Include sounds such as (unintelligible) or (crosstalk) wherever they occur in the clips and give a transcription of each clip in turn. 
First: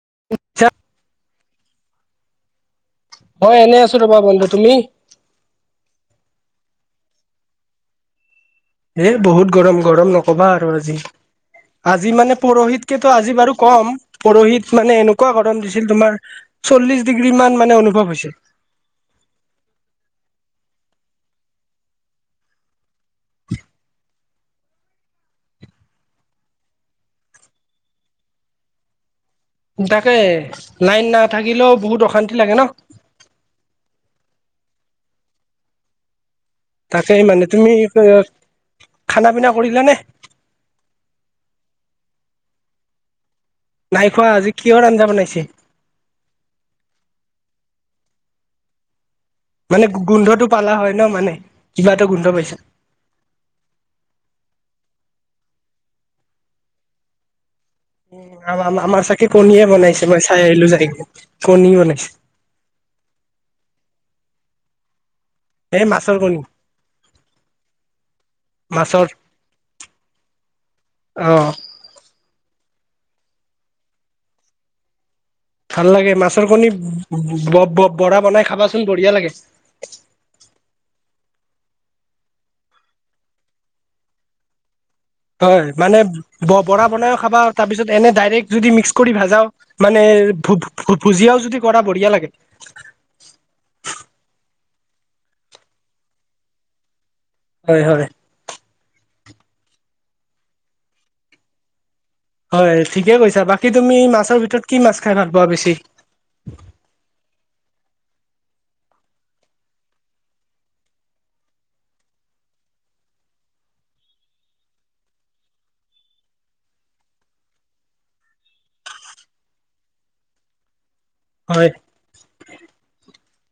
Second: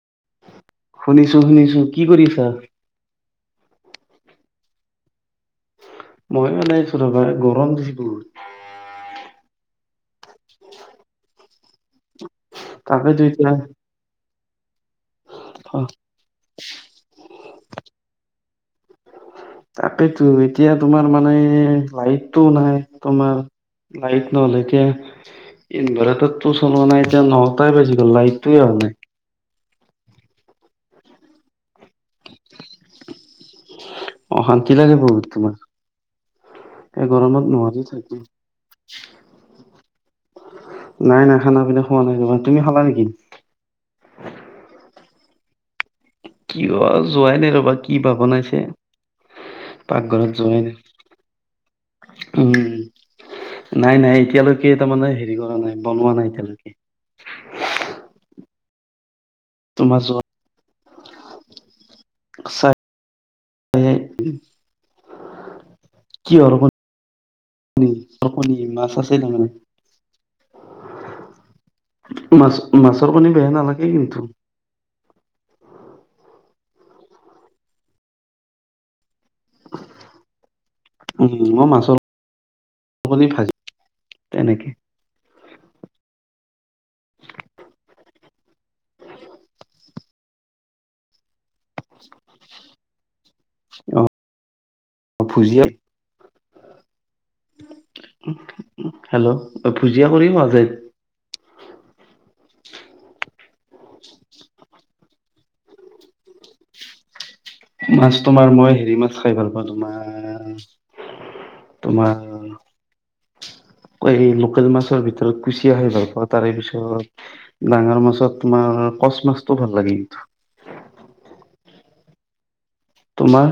(inaudible) শুনিছো, শুনিছো কি কৰিছা? মই এনেই আছো, ৰবা বন্ধু তুমি? মই এনে আছোঁ ৰবা গৰম দিছি বহুত। এ, বহুত গৰম, গৰম নক নক'বা আৰু আজি আজি মানে পৰহিতকেতো তাকেতো আজি এতিয়া বাৰু কম, পৰোহিত মানে এনেকুৱা গৰম অ দিছিল তোমাৰ চল্লিশ ডিগ্ৰী মান, মানে অনুভৱ হৈছে। তাকেইেতো এতিয়া তোমাৰ মানে লাইটটো নাই, তোমাৰ লাইট নহলে এতিয়া ইনভাৰটাৰ তটো চলোৱা নাই, এতিয়া নটাই বছি গ'ল লাইটটো অহা নাই। তাকে লাইন নাথাকিলেও বহুত অশান্তি লাগে ন। কি লাগে বহুত তোমাৰ, এই তাকেই গৰমত মানে তুমি নহোৱাৰি থাকি খানা পিনা কৰিলা নে নাই, নাই খানা পিনা খোৱা নাই কাবা তুমি খালা নেকি? নাই খোৱা, আজি কিহৰ আঞ্জা বনাইছে? কিহৰ যোৱাই নাই ৰবা, কি বা বনাইছে। মানে পাকঘৰত গোন্ধটো যোৱাই পালা নাই হয় ন, মানে কিবা এটা গোন্ধ উম পাইছা। নাই, নাই এতিয়ালৈকে তাৰমানে হেৰি কৰা নাই বনোৱা নাই এতিয়ালৈকে। উম, আমাৰ চ সেই কণীয়ে তোমাৰ বনাইছে, যোৱা মই চাই আহিলো চাই কণী বনাইছে। হয়ে। এই মাছৰ কি কণী হৰ কণি, মাছ মাছৰ আছে মানে অ মাছ, মাছৰ পানী বেয়া নালাগে কিন্তু। ভাল লাগে মাছৰ কণী বৰা বনাই খাবাচোন বঢ়িয়া লাগে। (inaudible) উম, মই মাছৰ ভাজি তেনেকে। হয়, মানে বৰা বনাইও খাবা, তাৰপিছত এনে ডাইৰেক্ট যদি মিক্স কৰি ভাজাও মানে। ভ, ভুজিয়াও যদি কৰা বঢ়িয়া লাগে। অ, ভূজিয়া হয়, হয়। হেল্ল' অ, ভুজিয়া কৰি কোৱা যাই। হয় কিকে ভাল পোৱা বেছি। মাছ তোমাৰ মই হেৰি মাছ খাই ভাল পাওঁ তোমাৰ তোমাৰ এই লোকেল মাছৰ ভিতৰত কুচিয়া খাই, ভাল পাওঁ তাৰে পিছত ডাঙৰ মাছত তোমাৰ কচ মাছটো ভাল লাগে, কিন্তু। হয়। তোমাৰ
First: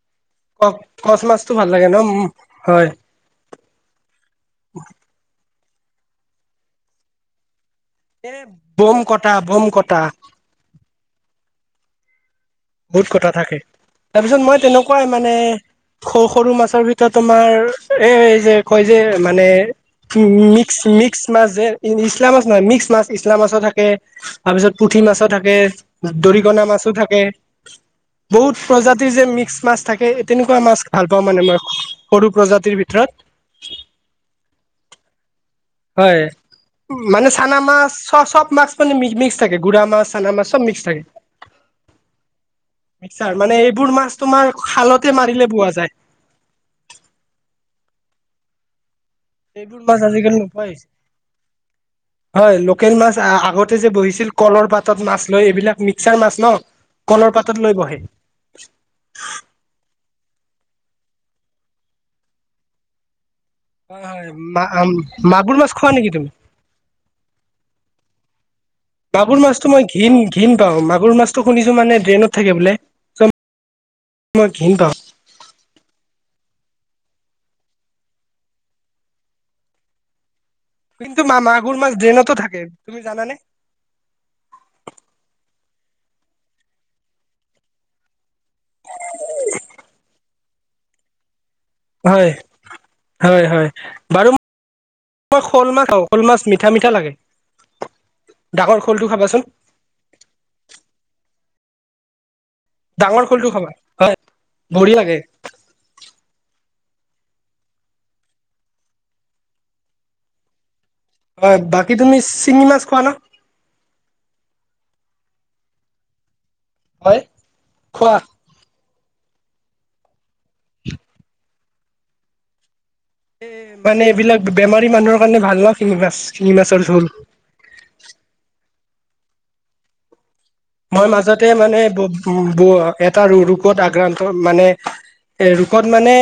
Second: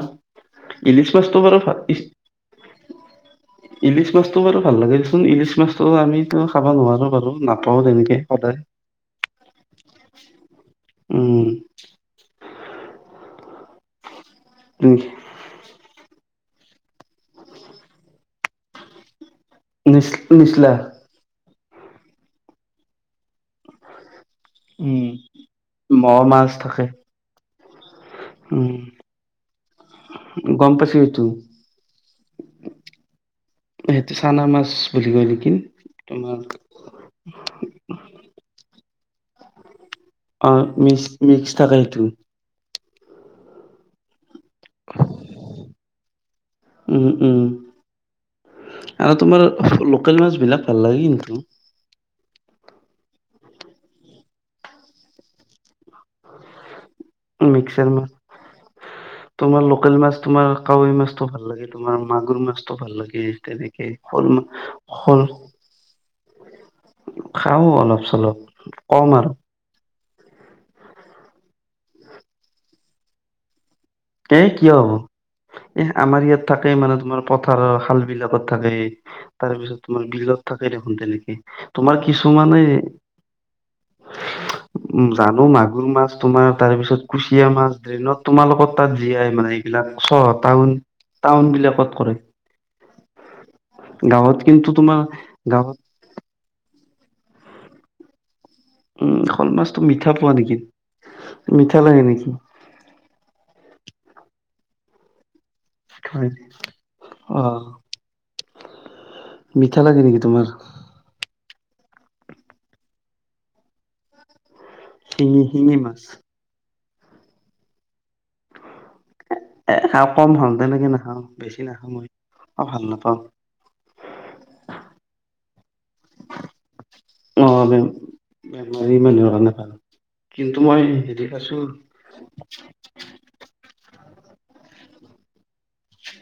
ক, কচ মাছটো ভাল লাগে ন, হয়। ইলিছ মাছতটো বাৰু ভাল লাগে দেচোন, ইলিছ মাছতো আমিতো খাব নোৱাৰো বাৰু না পাও, তেনেকে এ সদায়, বম কটা বম কটা উম বহুত কথা থাকে, তাৰপিছত মই তেনেকুৱাই মানে সুখ সৰু মাছৰ ভিতৰত তোমাৰ এই যে কয় যে মানে নিচ নিচলা মিক্স, মিক্স মাছ যে নিচলা মাছ নহয়, মিক্স মাছ, নিচলা মাছো থাকে। তাৰপিছত উম। পুঠি মাছো থাকে, মোৱা মাছ দৰিকণা মাছো থাকে। (unintelligible) বহুত প্ৰজাতিৰ যে মিক্স মাছ থাকে, তেনেকুৱা গম মাছ পাইছো ভাল পাওঁ এইটো মানে মই সৰু প্ৰজাতিৰ ভিতৰত। সেইটো চানা মাছ বুলি কয়। নেকি? হয়, তোমাৰ মানে চানা মাছ চ-চব মাছ মানে মি-মিক্স থাকে গুৰা মাছ। চানা মাছ অহ, চব মিক্স থাকে মিক্স-মিক্স থাকে সেইটোই। মিক্সাৰ মানে এইবোৰ মাছ তোমাৰ খালতে মাৰিলে পোৱা যায়। উম উম। আৰু তোমাৰ এইবোৰ মাছ লোকেল আজিকালি মাছবিলাক নোপোৱাই ভাল হৈছে লাগে কিন্তু। হয় লোকেল মাছ আগতে যে বহিছিল কলৰ পাতত মাছ লৈ এইবিলাক মিক্সাৰ মাছ ন'। কলৰ পাতত লৈ মিক্সাৰ বহে মাছ, তোমাৰ লোকেল মাছ। তোমাৰ কাৱৈ মাছটো ভাল লাগে, তোমাৰ মাগুৰ মাছটো ভাল লাগে। তেনেকে হয়, শ'ল হয়। শ'ল মা-মাগুৰ মাছ খোৱা নেকি তুমি? খাওঁ অলপ চলপ কম আৰু মাগুৰ মাছটো মই ঘিণ-ঘিণ পাওঁ, মাগুৰ মাছটো শুনিছোঁ মানে ড্ৰেইনত থাকে বোলে। চ' এই মই ঘিণ কিয় হ'ব, পাওঁ এই আমাৰ ইয়াত থাকে মানে তোমাৰ, পথাৰৰ খালবিলাকত থাকেই, তাৰপিছত তোমাৰ বিলত থাকে দেখোন কিন্তু তেনেকে, মা মাগুৰ মাছ তোমাৰ ড্ৰেইনতো থাকে কিছুমানে তুমি জানানে (unintelligible) জানোঁ মা মাগুৰ মাছ, তোমাৰ তাৰপিছত কুচিয়া মাছ, ড্ৰেইনত তোমাৰলোকৰ তাত জীয়াই মানে এইবিলাক চহৰ টাউন, টাউনবিলাক হয়।, হয়, হয়। বাৰু গাঁৱত মই কিন্তু তোমাৰ মই শ'ল গাঁৱত মাছ খাওঁ, শ'ল মাছ মিঠা-মিঠা লাগে। ডাঙৰ শ'লটো উম, খাবাচোন শ'ল মাছটো মিঠা পোৱা নেকি, মিঠা লাগে নেকি? ডাঙৰ শ'লটো খাবা হয়, বঢ়িয়াকে। হয়, অহ। মিঠা লাগে নেকি তোমাৰ? হয়, বাকী তুমি চিমি মাছ খোৱা না? শিঙি, শিঙি মাছ। হয়, খোৱা? এ খাওঁ কম খাওঁ তেনেকে নাখাওঁ, বেছি নাখাওঁ মই ভাল নাপাওঁ। এ মানে এইবিলাক বেমাৰী মানুহৰ কাৰণে ভাল শিঙি মাছ, শিঙি মাছৰ জোল। অ বেমাৰী মানুহৰ কাৰণে ভাল। কিন্তু মই হেৰি মাজতে খাইছো মানে ব' ব' এটা ৰো-ৰোগত আক্ৰান্ত। মানে এ ৰোগকত মানে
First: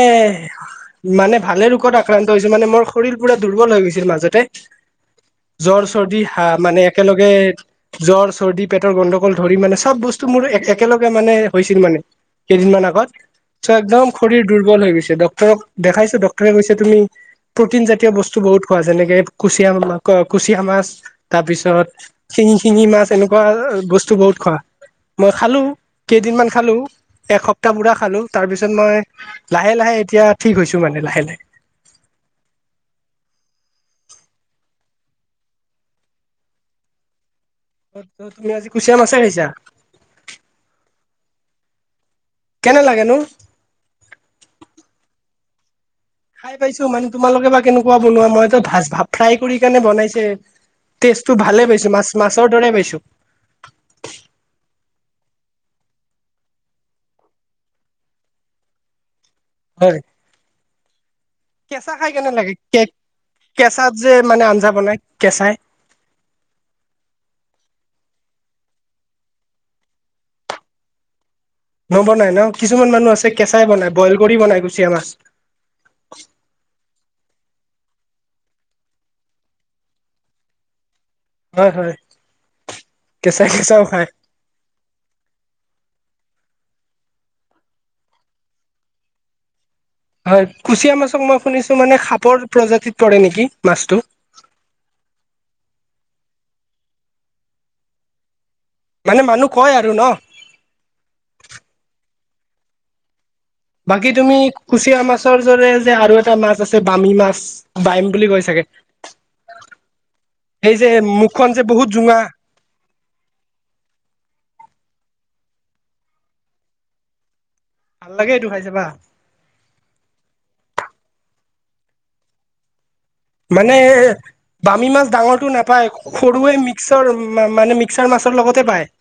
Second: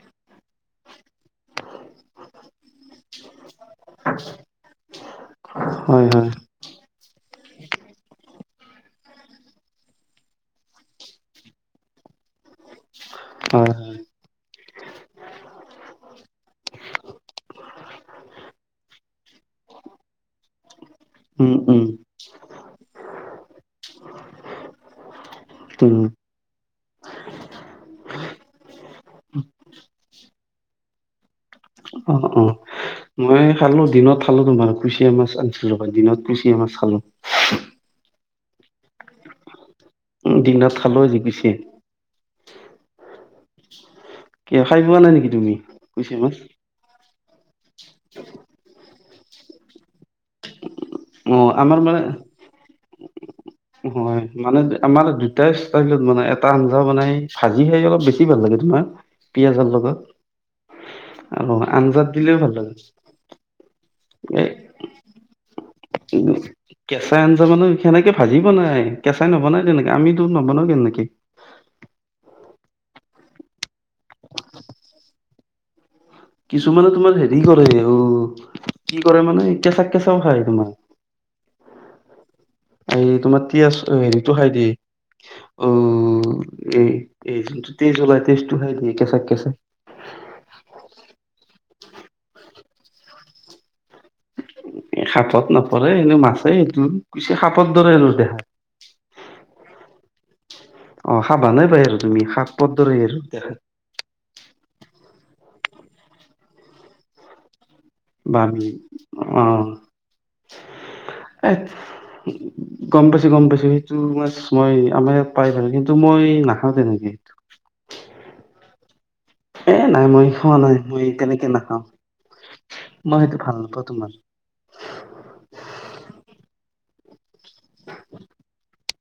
মানে ভালে ৰোগত আক্ৰান্ত হৈছে, মানে মোৰ শৰীৰ পুৰা দুৰ্বল হৈ গৈছিল মাজতে। জ্বৰ হয় চৰ্দি হয় হা, মানে একেলগে জ্বৰ চৰ্দি পেটৰ গণ্ডগোল ধৰি মানে চব বস্তু মোৰ এ একেলগে মানে হৈছিল মানে। কেইদিনমান আগত হয় চ' একদম শৰীৰ দুৰ্বল হৈ গৈছে, ডক্তৰক দেখাইছোঁ। ডক্তৰে কৈছে তুমি প্ৰ'টিন জাতীয় বস্তু বহুত খোৱা যেনেকে কুচিয়া মা, কুচিয়া মাছ। উম উম তাৰপিছত শিঙি-শিঙি মাছ এনেকুৱা বস্তু বহুত খোৱা। মই খালোঁ, উম কেইদিনমান খালোঁ এসপ্তাহ পুৰা খালোঁ। তাৰপিছত মই লাহে-লাহে এতিয়া ঠিক হৈছোঁ মানে লাহে-লাহে। অহ', অহ'। মই খালোঁ দিনত খালোঁ তোমাৰ কুচিয়া মাছ আনিছিলোঁ কালি, দিনত কুচিয়া মাছ খালোঁ। ত' তুমি আজি কুচিয়া মাছে খাইছা। উম, দিনত খালোঁ আজি কুচি কেনে লাগেনো কিয় খাই পোৱা নাই নেকি তুমি? কুচিয়া মাছ খাই পাইছোঁ মানে তোমালোকে বা কেনেকুৱা বনোৱা, মইটো ভাজ ভাৱ ফ্ৰাই কৰি কিনে বনাইছে। অ টেষ্টটো ভালেই আমাৰ পাইছোঁ মানে মাছ-মাছৰ দৰে পাইছোঁ। হয় মানে আমাৰ দুটাই ষ্টাইলত মানে এটা আঞ্জা বনাই, ভাজি খায় অলপ বেছি ভাল লাগে তোমাৰ। পিয়াজৰ হয় লগত আৰু কেঁচা খাই আঞ্জাত কেনে দিলেওঁ ভাল কে লাগে। কেঁচাত যে মানে আঞ্জা বনাই কেঁচাই। উম কেঁচাই আঞ্জা জানো এনেকে ভাজি বনাই কেঁচাই নবনাই তেনেকে আমিতো নবনাওঁ তেনেকে নবনাই ন কিছুমান মানুহ আছে কেঁচাই বনাই বইল কৰি বনাই কুচিয়া মাছ কিছুমানে তোমাৰ হেৰি হেৰি কৰে অ কি কৰে মানে কেঁচাক কেঁচাও খায় তোমাৰ হয় হয় এই তোমাৰ কেঁচা তি কেঁচাও আছ খায় হেৰিতটো খাই দেই অ এই এই যোনটো তেজ ওলাই তেজটো খ দিয় কেঁচাক কেঁচাক হয় কুচিয়া মাছক মই শুনিছো মানে সাপৰ প্ৰজাতিত পৰে নেকি মাছটো পৰে এনেো মাছে স পুছে সাপত ধৰে হনো দেহা মানে মানুহ কয় আৰু ন অ সা ভানে পায় আৰু তুমি শাক পথ ধৰে আৰু বাকী তুমি কুচিয়া মাছৰ দৰে যে আৰু এটা মাছ আছে বামী মাছ বাইম বুলি বা কৈ চাগে আমি অ সেই যে এ মুখখন যে বহুত জোঙা গম পাইছো গম পাইছো সেইটো মানে মই আমাৰ ইয়াত পাই পো কিন্তু মই নাখাওঁ তেনেকে সেইটো ভাল লাগে এইটো খাই যাবা এ নাই মই খোৱা নাই মই তেনেকে নাখাওঁ মই সেইটো ভাল মানে নাপাওঁ তোমাৰ বামী মাছ ডাঙৰটো নাপায় সৰুৱে মিক্সৰ মানে মিক্সাৰ মাছৰ লগতে পায়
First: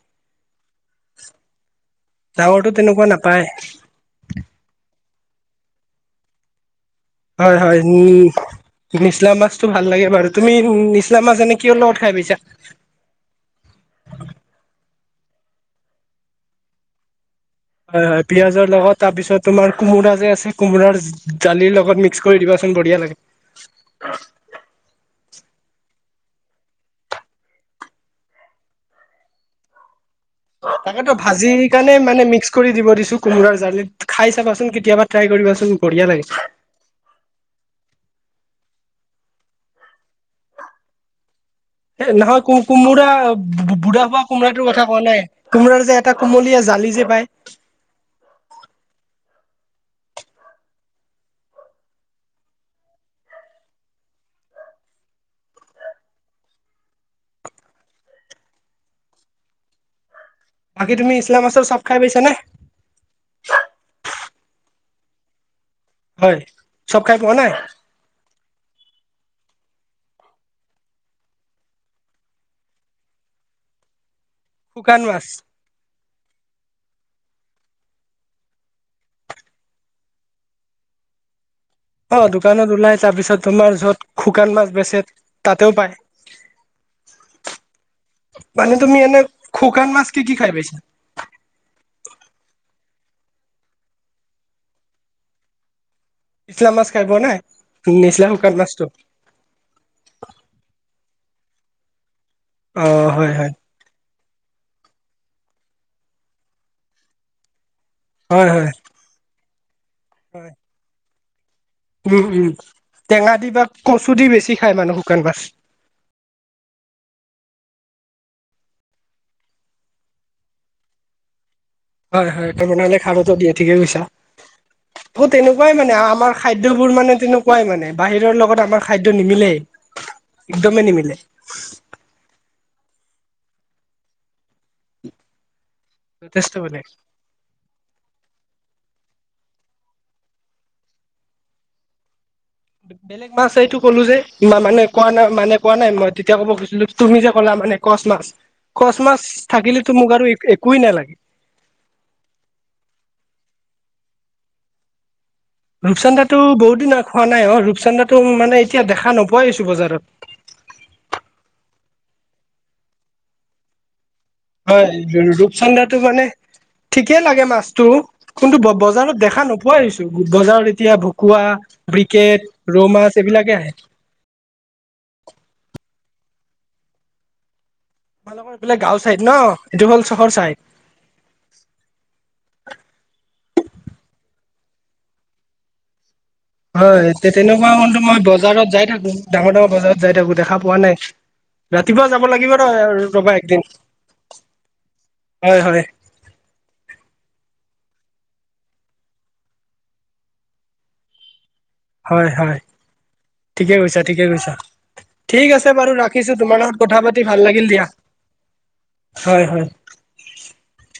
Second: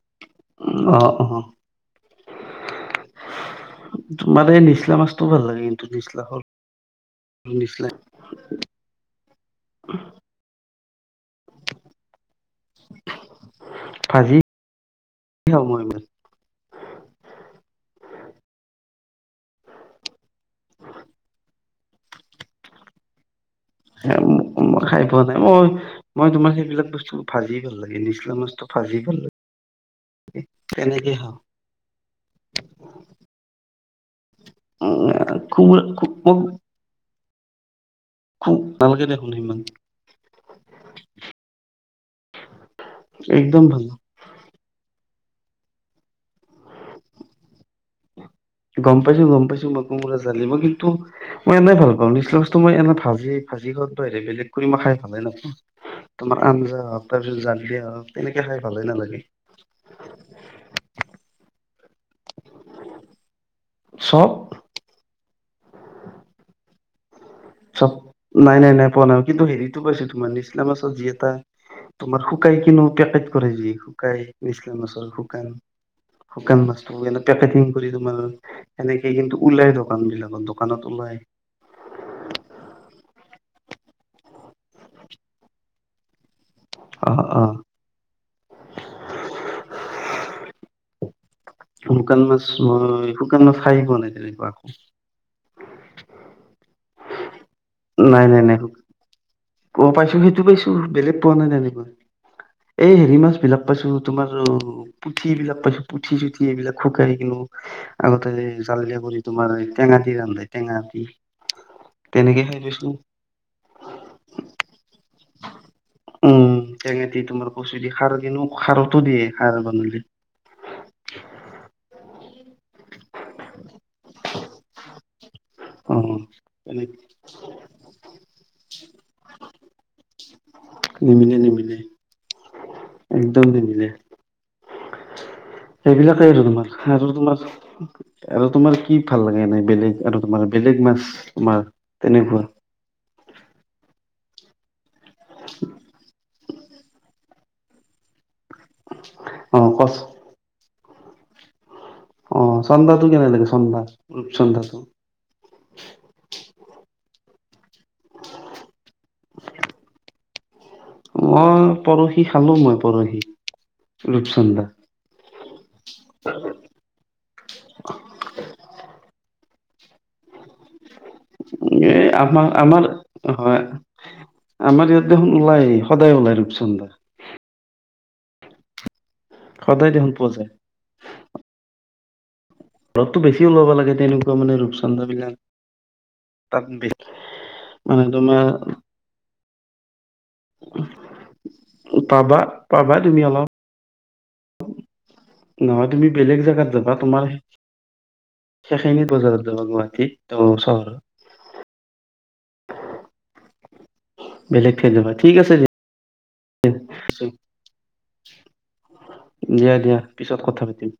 অ অ যাৱৰটো তেনেকুৱা নাপায় তোমাৰ এই নিচলা মাছটো ভাল লাগে কিন্তু নিচলা হল হয় হয় উ নিচলা মাছতটো ভাল লাগে বাৰু তুমি উম নিছলামাাজনে কিয় লগত খাই পিছা আজি খ মই ইমান অ পিয়াজৰ লগত তাৰ পিছত তোমাৰ কোমোৰা যে আছে কোমোৰাৰ দালিৰ লগত মিক্স কৰি দিবা বঢিয় লাগে খাই পোৱা নাই মই মই তোমাৰ সেইবিলাক বস্তু ভাজি ভাল লাগে নিচলা মাছটো ভাজি ভাল লাগে তাকেতো তেনেকে খাওঁ ভাজি কাৰণে মানে মিক্স কৰি দিব দিছো কোমোৰাৰ জাল খাই চাবাচোন কেতিয়াবা ট্ৰাই কৰি খুব খ খ খু নালকে দেখোনহিমান হ নহয়ো কোমোৰা ভাল নাপাওঁ। বুঢ়া হোৱা কোমোৰা টো কথা কোৱা নাই কোমোৰাৰ যে এটা কোমলীয়া জালি যে পায় গম পাইছো গম পাইছো মই কোমোৰা জালিব কিন্তু মই এনেই ভাল পাওঁ নিচনা বস্তু মই এনে ভাজি ভাজি ঘ ব বেলেগ কৰি মই খাই ভালে নাাপ তোমাৰ আঞ্জা হওক তাৰ পিছত জাল দিয়া হওক তেনেকে খাই ভালে নালাগে বাকী তুমি ইছলাম আাছল চব খাই পাইছা নে অফ হয় চব খাই পোৱা নাই চব নাই নাই নাই পোৱা নাই কিন্তু হেৰিতটো পাইছো তোমাৰ নিচলামা চত যি এটা তোমাৰ শুকাই কিনো পেকেট কৰে যি শুকাই বিছ মাছৰ শুকান শুকান মাছটো বলেগ েেিং কৰি তোমাৰ সেনেকে কিন্তু ওলাই দোকান বিলাকত দোকানত ওলাই অ দোকানত ওলাই তাৰ পিছত তোমাৰ যত শুকান মাছ বেচে তাতেও পায় অ আহ মানে তুমি এনে খুকান মাছ কি কি খাই পছা শুকান ম শুকান ম খাইিবোৱা নাই তেনেকুৱাাকো নিচলা মাছ খাই বোৱা নাই নিচা নাই নাই শুকান নাই মাছটো অ পাইছো সেইটো পাইছো বেলেগ পোৱা নাই তেনেকৈ অ এই হেৰি হয় মাছ হয় বিলাক পাইছো তোমাৰ অ পুঠি এইবিলাক পাইছো পুঠি চুঠি এইবিলাক শুকাই কিনো আগতে হয় হয় চালীয়া কৰি তোমাৰ টেঙা ৰান্ধ হয় টেঙি। উম, উম টেঙা দি বা কচু দি বেছি খায় মানুহ শুকান মাছ। উম টেঙা দি তোমাৰ কচু দি খাৰ দিনো খাৰতো দিয়ে সাৰ বনালে। হয়, হয় ত বনালে খাবো দিয় ঠিকে কৈছে। (unintelligible) অ' তেনেকুৱাই অ মানে আমাৰ তেনে খাদ্যবোৰ মানে তেনেকুৱাই মানে বাহিৰৰ লগত আমাৰ খাদ্য নিমিলেই। উ (unintelligible) একদমেই নিমিলে নিমিল নিমিল একদম নিমিল। সেইবিলাকেই আৰু যথেষ্ট তোমাৰ বেলেগ আৰু তোমাৰ আৰু তোমাৰ কি ভাল লাগে এ নাই? বেলেগ আৰু তোমাৰ বেলেগ মাছ তোমাৰ তেনেকুৱা। বেলেগ মাছ এইটো ক'লো যে মানে কোৱা নাই মানে কোৱা নাই মই তেতিয়া ক'ব গুৈছিলো তুমি যে ক'লা মানে কচ মাছ। খচ মাছ অ থাকিলেতো কচ মোক আৰু একোৱেই নালাগে। অ' চন্ধাটো কেনে লাগে চন্ধা চন্ধাটো। ৰূপচন্দাটো বহুত দিনা খোৱা নাই অ' ৰূপচানন্দাটো মানে এতিয়া দেখা নোপোৱাই আছো বজাৰত। মই পৰহি খালো মই পৰহি। ৰূপচন্দা হয় ৰূপচন্দ্ৰাটো মানে ঠিকেই লাগে মাছতো কিন্তু বজাৰত দেখা নোপোৱা আহিছো বজাৰত এতিয়া ভকুৱা, এ ব্ৰিকেট, আমাৰ আমাৰ ৰো মাছ এইবিলাকে হয় আহে। আমাৰ ইয়াত দেখোন ওলাই সদায় ওলাই ৰূপচন্দা। তোমালোকৰ এইবিলাক গাঁও চাইদ ন এইটো সদায় হল দেখোন পোৱা চহৰ যায় চাইদ। ঘৰততো বেছি ওলব লাগে তেনেকুৱা মানে ৰূপচান্ন্দা বিলাক। তাত হয় তেনেকুৱা হন্তু মানে মই তোমাৰ বজাৰত যাই থাকো ডাঙৰ ডাঙৰ বজাৰ যাই তাকো দেখা পোৱা নাই ৰাতিপুৱা যাব পাবা লাগিব পাবা ৰ তুমি ৰবা অলপ একদিন। হয় হয় নহয় তুমি বেলেগ জোগাত যাবা তোমাৰ সেইখিনি বজাৰত গুৱাহাটী চহৰত। হয়, হয় ঠিকে কৈছা। ঠিকে কৈছা বেলেগ ঠাইত যাবা ঠিক দিয়া আছে বাৰু ৰাখিছো তোমাৰ লগত কথা ৰাখিছো। পাতি ভাল লাগিল দিয়া। হয় হয় দিয়া দিয়া পিছত কথা পাতিম।